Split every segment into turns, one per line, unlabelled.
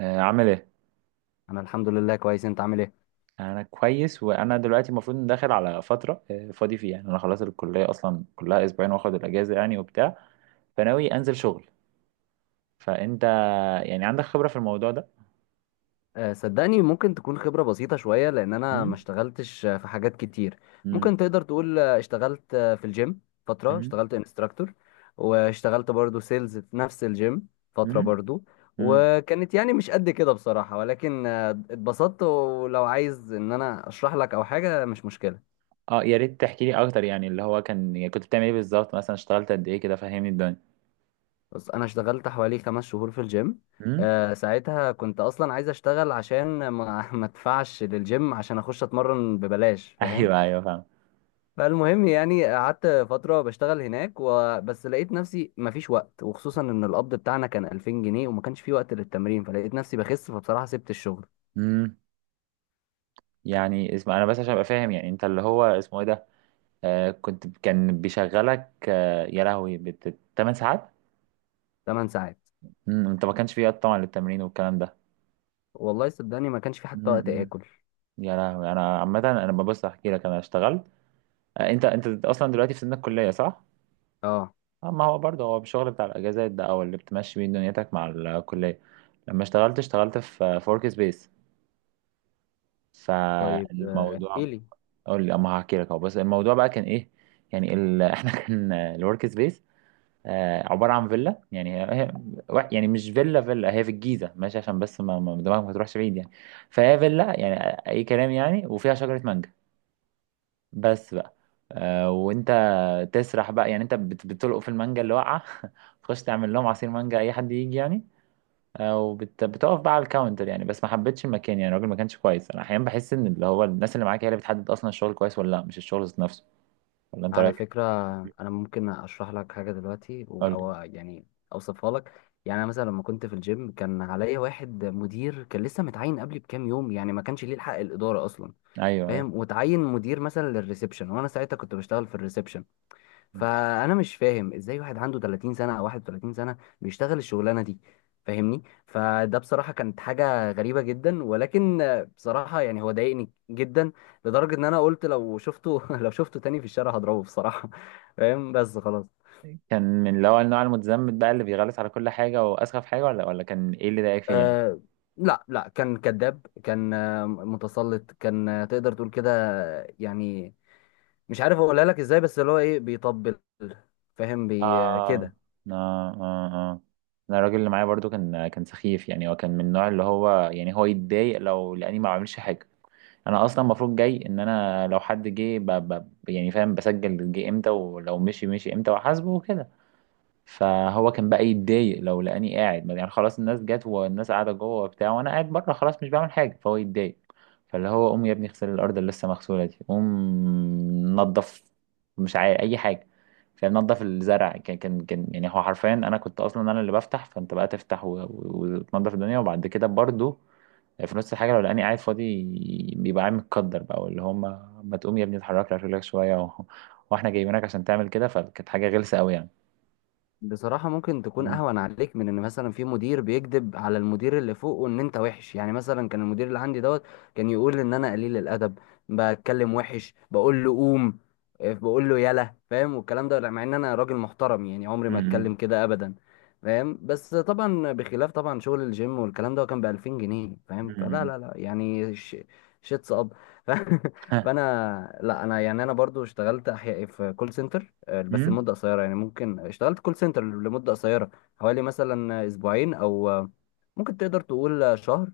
عامل ايه؟
انا الحمد لله كويس، انت عامل ايه؟
انا كويس، وانا دلوقتي المفروض داخل على فتره فاضي فيها، يعني انا خلاص الكليه اصلا كلها اسبوعين واخد الاجازه يعني وبتاع، فناوي انزل شغل. فانت يعني عندك خبره في الموضوع ده؟
أه، صدقني ممكن تكون خبرة بسيطة شوية لان انا
مم؟
ما اشتغلتش، في حاجات كتير.
مم.
ممكن تقدر تقول اشتغلت في الجيم فترة،
مم.
اشتغلت انستراكتور، واشتغلت برضو سيلز في نفس الجيم فترة
مم.
برضو.
مم.
وكانت يعني مش قد كده بصراحة، ولكن اتبسطت، ولو عايز ان انا اشرح لك او حاجة مش مشكلة.
اه، يا ريت تحكي لي اكتر، يعني اللي هو كان، يعني كنت بتعمل ايه بالظبط؟ مثلا اشتغلت قد ايه كده؟ فهمني الدنيا.
بس انا اشتغلت حوالي 5 شهور في الجيم.
مم؟
أه، ساعتها كنت اصلا عايز اشتغل عشان ما ما ادفعش للجيم عشان اخش اتمرن ببلاش، فاهم؟
ايوه ايوه، فاهم.
فالمهم يعني قعدت فتره بشتغل هناك، وبس لقيت نفسي مفيش وقت، وخصوصا ان القبض بتاعنا كان 2000 جنيه وما كانش في وقت للتمرين، فلقيت نفسي بخس، فبصراحه سبت الشغل.
مم. يعني اسمع، انا بس عشان ابقى فاهم، يعني انت اللي هو اسمه ايه ده، آه كنت كان بيشغلك يا لهوي 8 ساعات؟
8 ساعات.
مم، انت ما كانش في وقت طبعا للتمرين والكلام ده.
والله صدقني ما كانش في حتى
مم،
وقت
مم.
اكل.
يا لهوي. انا عامه انا ببص احكي لك، انا اشتغلت. انت اصلا دلوقتي في سن الكليه صح؟
اه،
ما هو برضه هو الشغل بتاع الاجازات ده او اللي بتمشي بيه دنيتك مع الكليه. لما اشتغلت في فورك سبيس،
طيب احكي
فالموضوع،
لي.
اقول لي اما هحكي لك اهو، بس الموضوع بقى كان ايه. احنا كان الورك سبيس عبارة عن فيلا، يعني يعني مش فيلا فيلا، هي في الجيزة، ماشي، عشان بس دماغك ما تروحش بعيد يعني. فهي فيلا يعني، أي كلام يعني، وفيها شجرة مانجا بس بقى. وأنت تسرح بقى، يعني أنت بتلقط في المانجا اللي واقعة تخش تعمل لهم عصير مانجا، أي حد يجي يعني. وبت- بتقف بقى على الكاونتر، يعني بس ما حبيتش المكان، يعني الراجل ما كانش كويس. أنا أحيانا بحس إن اللي هو الناس اللي معاك هي اللي بتحدد أصلا الشغل كويس ولا لأ، مش الشغل ذات نفسه. ولا أنت
على
راجل؟
فكرة، أنا ممكن أشرح لك حاجة دلوقتي
قول لي.
أو يعني أوصفها لك. يعني أنا مثلا لما كنت في الجيم كان عليا واحد مدير كان لسه متعين قبلي بكام يوم، يعني ما كانش ليه الحق الإدارة أصلا.
أيوه أيوه.
فاهم؟ وتعين مدير مثلا للريسبشن، وأنا ساعتها كنت بشتغل في الريسبشن. فانا مش فاهم ازاي واحد عنده 30 سنه او 31 سنه بيشتغل الشغلانه دي. فاهمني؟ فده بصراحه كانت حاجه غريبه جدا، ولكن بصراحه يعني هو ضايقني جدا، لدرجه ان انا قلت لو شفته لو شفته تاني في الشارع هضربه بصراحه، فاهم؟ بس خلاص.
كان من اللي هو النوع المتزمت بقى اللي بيغلس على كل حاجة وأسخف حاجة، ولا كان إيه اللي ضايقك فيه يعني؟
أه، لا لا، كان كذاب، كان متسلط، كان تقدر تقول كده. يعني مش عارف اقولها لك ازاي، بس اللي هو ايه بيطبل، فاهم؟ بي
آه
كده.
آه آه آه. أنا الراجل اللي معايا برضو كان سخيف، يعني هو كان من النوع اللي هو يعني هو يتضايق لو لأني ما بعملش حاجة. أنا أصلا المفروض جاي إن أنا لو حد جه يعني فاهم، بسجل جه إمتى ولو مشي مشي إمتى وأحاسبه وكده. فهو كان بقى يتضايق لو لقاني قاعد، يعني خلاص الناس جت والناس قاعده جوه وبتاع، وانا قاعد بره خلاص مش بعمل حاجه، فهو يتضايق. فاللي هو قوم يا ابني اغسل الارض اللي لسه مغسوله دي، قوم نظف، مش عارف اي حاجه، فنظف الزرع. كان يعني هو حرفيا، انا كنت اصلا انا اللي بفتح، فانت بقى تفتح وتنظف الدنيا. وبعد كده برضو في نص الحاجه لو لقاني قاعد فاضي، بيبقى قاعد متقدر بقى، واللي هم ما تقوم يا ابني اتحرك لك رجلك شويه و... واحنا جايبينك عشان تعمل كده. فكانت حاجه غلسه قوي
بصراحة ممكن تكون
يعني.
أهون عليك من إن مثلا في مدير بيكذب على المدير اللي فوقه إن أنت وحش. يعني مثلا كان المدير اللي عندي دوت كان يقول إن أنا قليل الأدب، بتكلم وحش، بقول له قوم، إيه، بقول له يلا، فاهم؟ والكلام ده مع إن أنا راجل محترم، يعني عمري ما
امم.
أتكلم كده أبدا. فاهم؟ بس طبعا بخلاف طبعا شغل الجيم والكلام ده كان بألفين جنيه، فاهم؟ فلا
امم.
لا لا يعني شيتس أب ف...
ها.
فأنا لا، أنا يعني أنا برضو اشتغلت أحياء في كول سنتر، بس
امم.
لمدة قصيرة. يعني ممكن اشتغلت كول سنتر لمدة قصيرة، حوالي مثلا أسبوعين أو ممكن تقدر تقول شهر.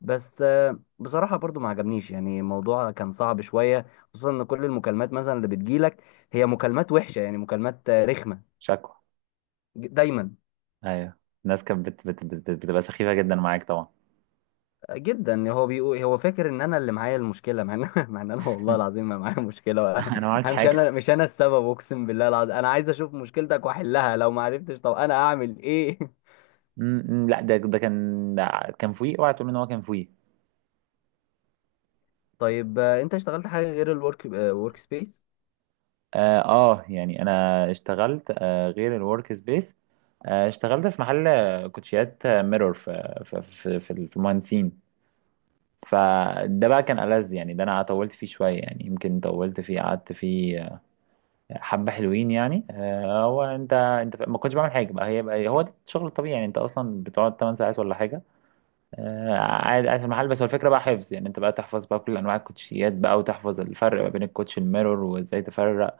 بس بصراحة برضو ما عجبنيش، يعني الموضوع كان صعب شوية، خصوصا إن كل المكالمات مثلا اللي بتجيلك هي مكالمات وحشة، يعني مكالمات رخمة
شكوى.
دايما،
ايوه. الناس كانت بتبقى سخيفه جدا معاك طبعا.
جدا. هو بيقول هو فاكر ان انا اللي معايا المشكله، مع ان مع ان انا والله العظيم ما معايا مشكله
انا ما عملتش
مش
حاجه.
انا، مش انا السبب، اقسم بالله العظيم، انا عايز اشوف مشكلتك واحلها، لو ما عرفتش طب انا اعمل ايه؟
امم، لا، ده كان فوقي، اوعى تقول ان هو كان فوقي.
طيب انت اشتغلت حاجه غير ورك سبيس؟
يعني انا اشتغلت غير الورك سبيس. اشتغلت في محل كوتشيات ميرور في المهندسين. فده بقى كان ألذ، يعني ده انا طولت فيه شويه، يعني يمكن طولت فيه، قعدت فيه حبة حلوين يعني. هو انت ما كنتش بعمل حاجة بقى، هي بقى هو ده الشغل الطبيعي، يعني انت اصلا بتقعد 8 ساعات ولا حاجة. قاعد قاعد في المحل، بس هو الفكرة بقى حفظ، يعني انت بقى تحفظ بقى كل انواع الكوتشيات بقى، وتحفظ الفرق ما بين الكوتش الميرور وازاي تفرق،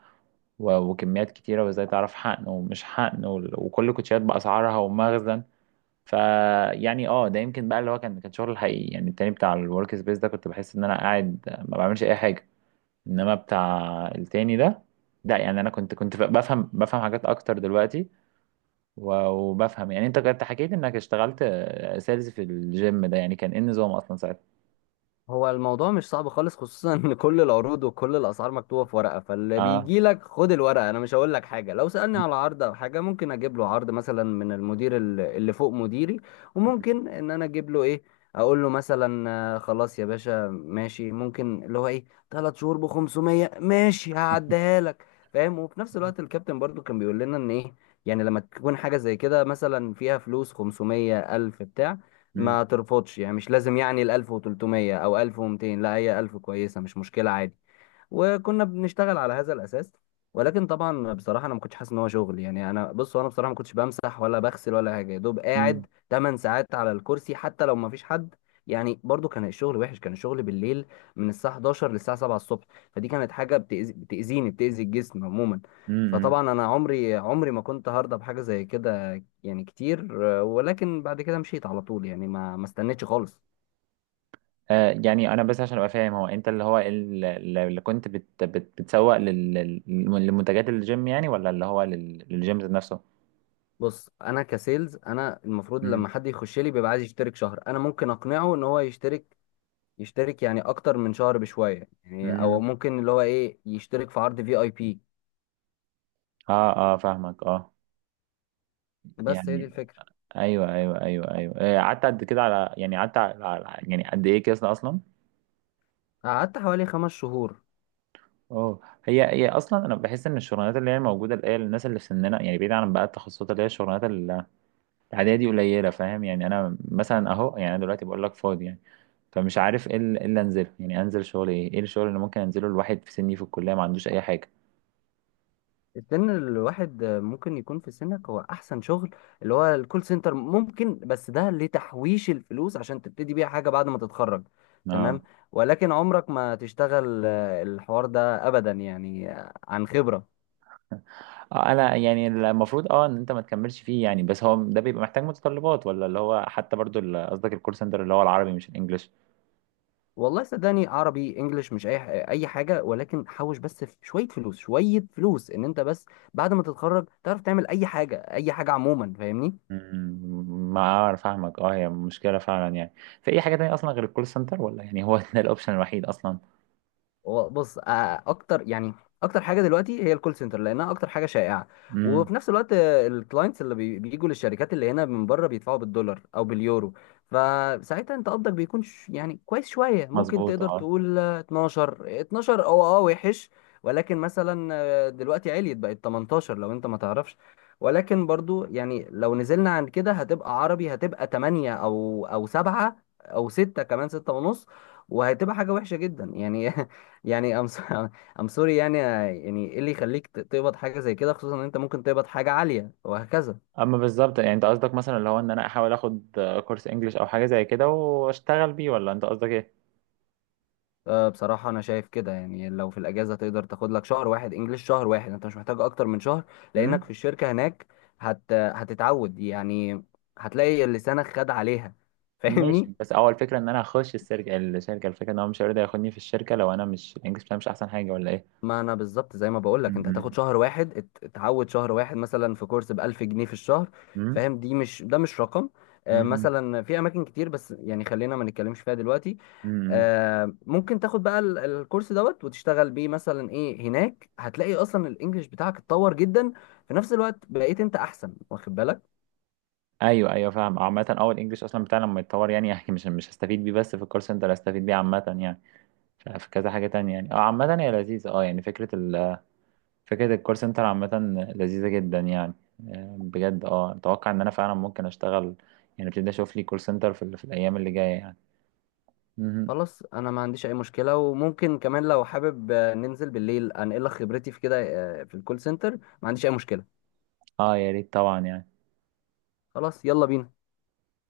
وكميات كتيرة وازاي تعرف حقن ومش حقن وكل الكوتشيات بأسعارها ومخزن. فيعني اه ده يمكن بقى اللي هو كان شغل الحقيقي، يعني التاني بتاع الورك سبيس ده كنت بحس ان انا قاعد ما بعملش اي حاجة. انما بتاع التاني ده لا، يعني انا كنت بفهم حاجات اكتر دلوقتي، وبفهم. يعني انت كنت حكيت انك اشتغلت سيلز في الجيم ده، يعني كان ايه النظام اصلا ساعتها؟
هو الموضوع مش صعب خالص، خصوصا ان كل العروض وكل الاسعار مكتوبه في ورقه. فاللي
اه.
بيجي لك خد الورقه، انا مش هقول لك حاجه. لو سالني على عرض او حاجه ممكن اجيب له عرض مثلا من المدير اللي فوق مديري، وممكن ان انا اجيب له ايه، اقول له مثلا خلاص يا باشا ماشي، ممكن اللي هو ايه، 3 شهور ب 500 ماشي هعديها لك، فاهم؟ وفي نفس الوقت الكابتن برضو كان بيقول لنا ان ايه، يعني لما تكون حاجه زي كده مثلا فيها فلوس، 500 الف بتاع،
مم.
ما ترفضش، يعني مش لازم يعني ال 1300 او 1200، لا هي 1000 كويسة، مش مشكلة، عادي. وكنا بنشتغل على هذا الاساس. ولكن طبعا بصراحه انا ما كنتش حاسس ان هو شغل، يعني انا بص، انا بصراحه ما كنتش بمسح ولا بغسل ولا حاجه، يا دوب قاعد
مم.
8 ساعات على الكرسي حتى لو ما فيش حد. يعني برضو كان الشغل وحش، كان الشغل بالليل من الساعه 11 للساعه 7 الصبح، فدي كانت حاجه بتأذي، بتاذيني، بتاذي الجسم عموما.
مم.
فطبعا انا عمري عمري ما كنت هرضى بحاجه زي كده، يعني كتير. ولكن بعد كده مشيت على طول، يعني ما استنيتش خالص.
يعني انا بس عشان ابقى فاهم، هو انت اللي هو اللي كنت بت بت بتسوق لمنتجات الجيم، يعني ولا اللي هو للجيم ذات نفسه؟
بص انا كسيلز انا المفروض
مم.
لما حد يخش لي بيبقى عايز يشترك شهر، انا ممكن اقنعه ان هو يشترك، يشترك يعني اكتر من شهر بشويه، يعني او
مم.
ممكن اللي هو ايه يشترك في عرض في اي بي.
اه اه فاهمك، اه.
بس هي دي
يعني
الفكره.
ايوه ايوه ايوه ايوه، قعدت قد كده؟ على يعني قعدت يعني قد ايه كده اصلا؟
قعدت حوالي 5 شهور.
اه. هي اصلا انا بحس ان الشغلانات اللي هي موجوده اللي هي الناس اللي في سننا، يعني بعيد عن بقى التخصصات، اللي هي الشغلانات العاديه دي قليله فاهم، يعني انا مثلا اهو، يعني انا دلوقتي بقول لك فاضي يعني، فمش عارف ايه إيه اللي انزله، يعني انزل شغل ايه الشغل اللي ممكن انزله الواحد في سني في الكليه ما عندوش اي حاجه؟
السن الواحد ممكن يكون في سنك هو احسن شغل، اللي هو الكول سنتر ممكن، بس ده لتحويش الفلوس عشان تبتدي بيها حاجه بعد ما تتخرج.
اه.
تمام؟ ولكن عمرك ما تشتغل الحوار ده ابدا، يعني عن خبره.
اه، انا يعني المفروض اه ان انت ما تكملش فيه يعني، بس هو ده بيبقى محتاج متطلبات؟ ولا اللي هو حتى برضو قصدك الكول سنتر اللي هو العربي مش الانجليش؟
والله صدقني عربي انجليش مش اي حاجه، ولكن حوش بس في شويه فلوس شويه فلوس ان انت بس بعد ما تتخرج تعرف تعمل اي حاجه، اي حاجه عموما، فاهمني؟
مم، ما اعرف، فاهمك اه، هي مشكله فعلا يعني. في اي حاجه تانية اصلا غير الكول سنتر؟ ولا يعني هو ده الاوبشن الوحيد اصلا؟
هو بص اكتر يعني، اكتر حاجه دلوقتي هي الكول سنتر لانها اكتر حاجه شائعه.
امم.
وفي نفس الوقت الكلاينتس بيجوا للشركات اللي هنا من بره بيدفعوا بالدولار او باليورو. فساعتها انت قبضك بيكون يعني كويس شويه، ممكن
مظبوط
تقدر
اه.
تقول 12 12 او وحش. ولكن مثلا دلوقتي عليت بقت 18 لو انت ما تعرفش. ولكن برضو يعني لو نزلنا عن كده هتبقى عربي، هتبقى 8 او 7 او 6، كمان 6 ونص، وهتبقى حاجة وحشة جدا، يعني يعني ام ام سوري يعني، ايه اللي يخليك تقبض حاجه زي كده، خصوصا ان انت ممكن تقبض حاجه عاليه وهكذا.
اما بالظبط يعني انت قصدك مثلا اللي هو ان انا احاول اخد كورس انجليش او حاجه زي كده واشتغل بيه، ولا انت قصدك ايه؟
أه، بصراحه انا شايف كده، يعني لو في الاجازه تقدر تاخد لك شهر واحد انجليش، شهر واحد، انت مش محتاج اكتر من شهر. لانك
امم.
في الشركه هناك هتتعود يعني، هتلاقي لسانك خد عليها فاهمني؟
ماشي، بس اول فكره ان انا اخش الشركه، الفكره ان هو مش هيرضى ياخدني في الشركه لو انا مش الانجليش بتاعي مش احسن حاجه، ولا ايه؟
ما انا بالظبط زي ما بقول لك انت هتاخد
امم.
شهر واحد، اتعود شهر واحد مثلا في كورس ب 1000 جنيه في الشهر،
امم.
فاهم؟ دي مش ده مش رقم. مثلا في اماكن كتير، بس يعني خلينا ما نتكلمش فيها دلوقتي.
امم.
ممكن تاخد بقى الكورس دوت وتشتغل بيه مثلا ايه هناك، هتلاقي اصلا الانجليش بتاعك اتطور جدا، في نفس الوقت بقيت انت احسن واخد بالك.
ايوه ايوه، فاهم. عامه اه الانجليش اصلا بتاعنا لما يتطور يعني يعني مش هستفيد بيه، بس في الكول سنتر هستفيد بيه عامه يعني. في كذا حاجه تانية يعني، اه عامه هي لذيذه، اه يعني فكره فكره الكول سنتر عامه لذيذه جدا يعني. بجد اه اتوقع ان انا فعلا ممكن اشتغل، يعني ابتدي اشوف لي كول سنتر في الايام اللي جايه يعني. مهم.
خلاص انا ما عنديش اي مشكله، وممكن كمان لو حابب ننزل بالليل انقل لك خبرتي في كده، في الكول سنتر، ما عنديش اي مشكله.
اه يا ريت طبعا يعني.
خلاص يلا بينا.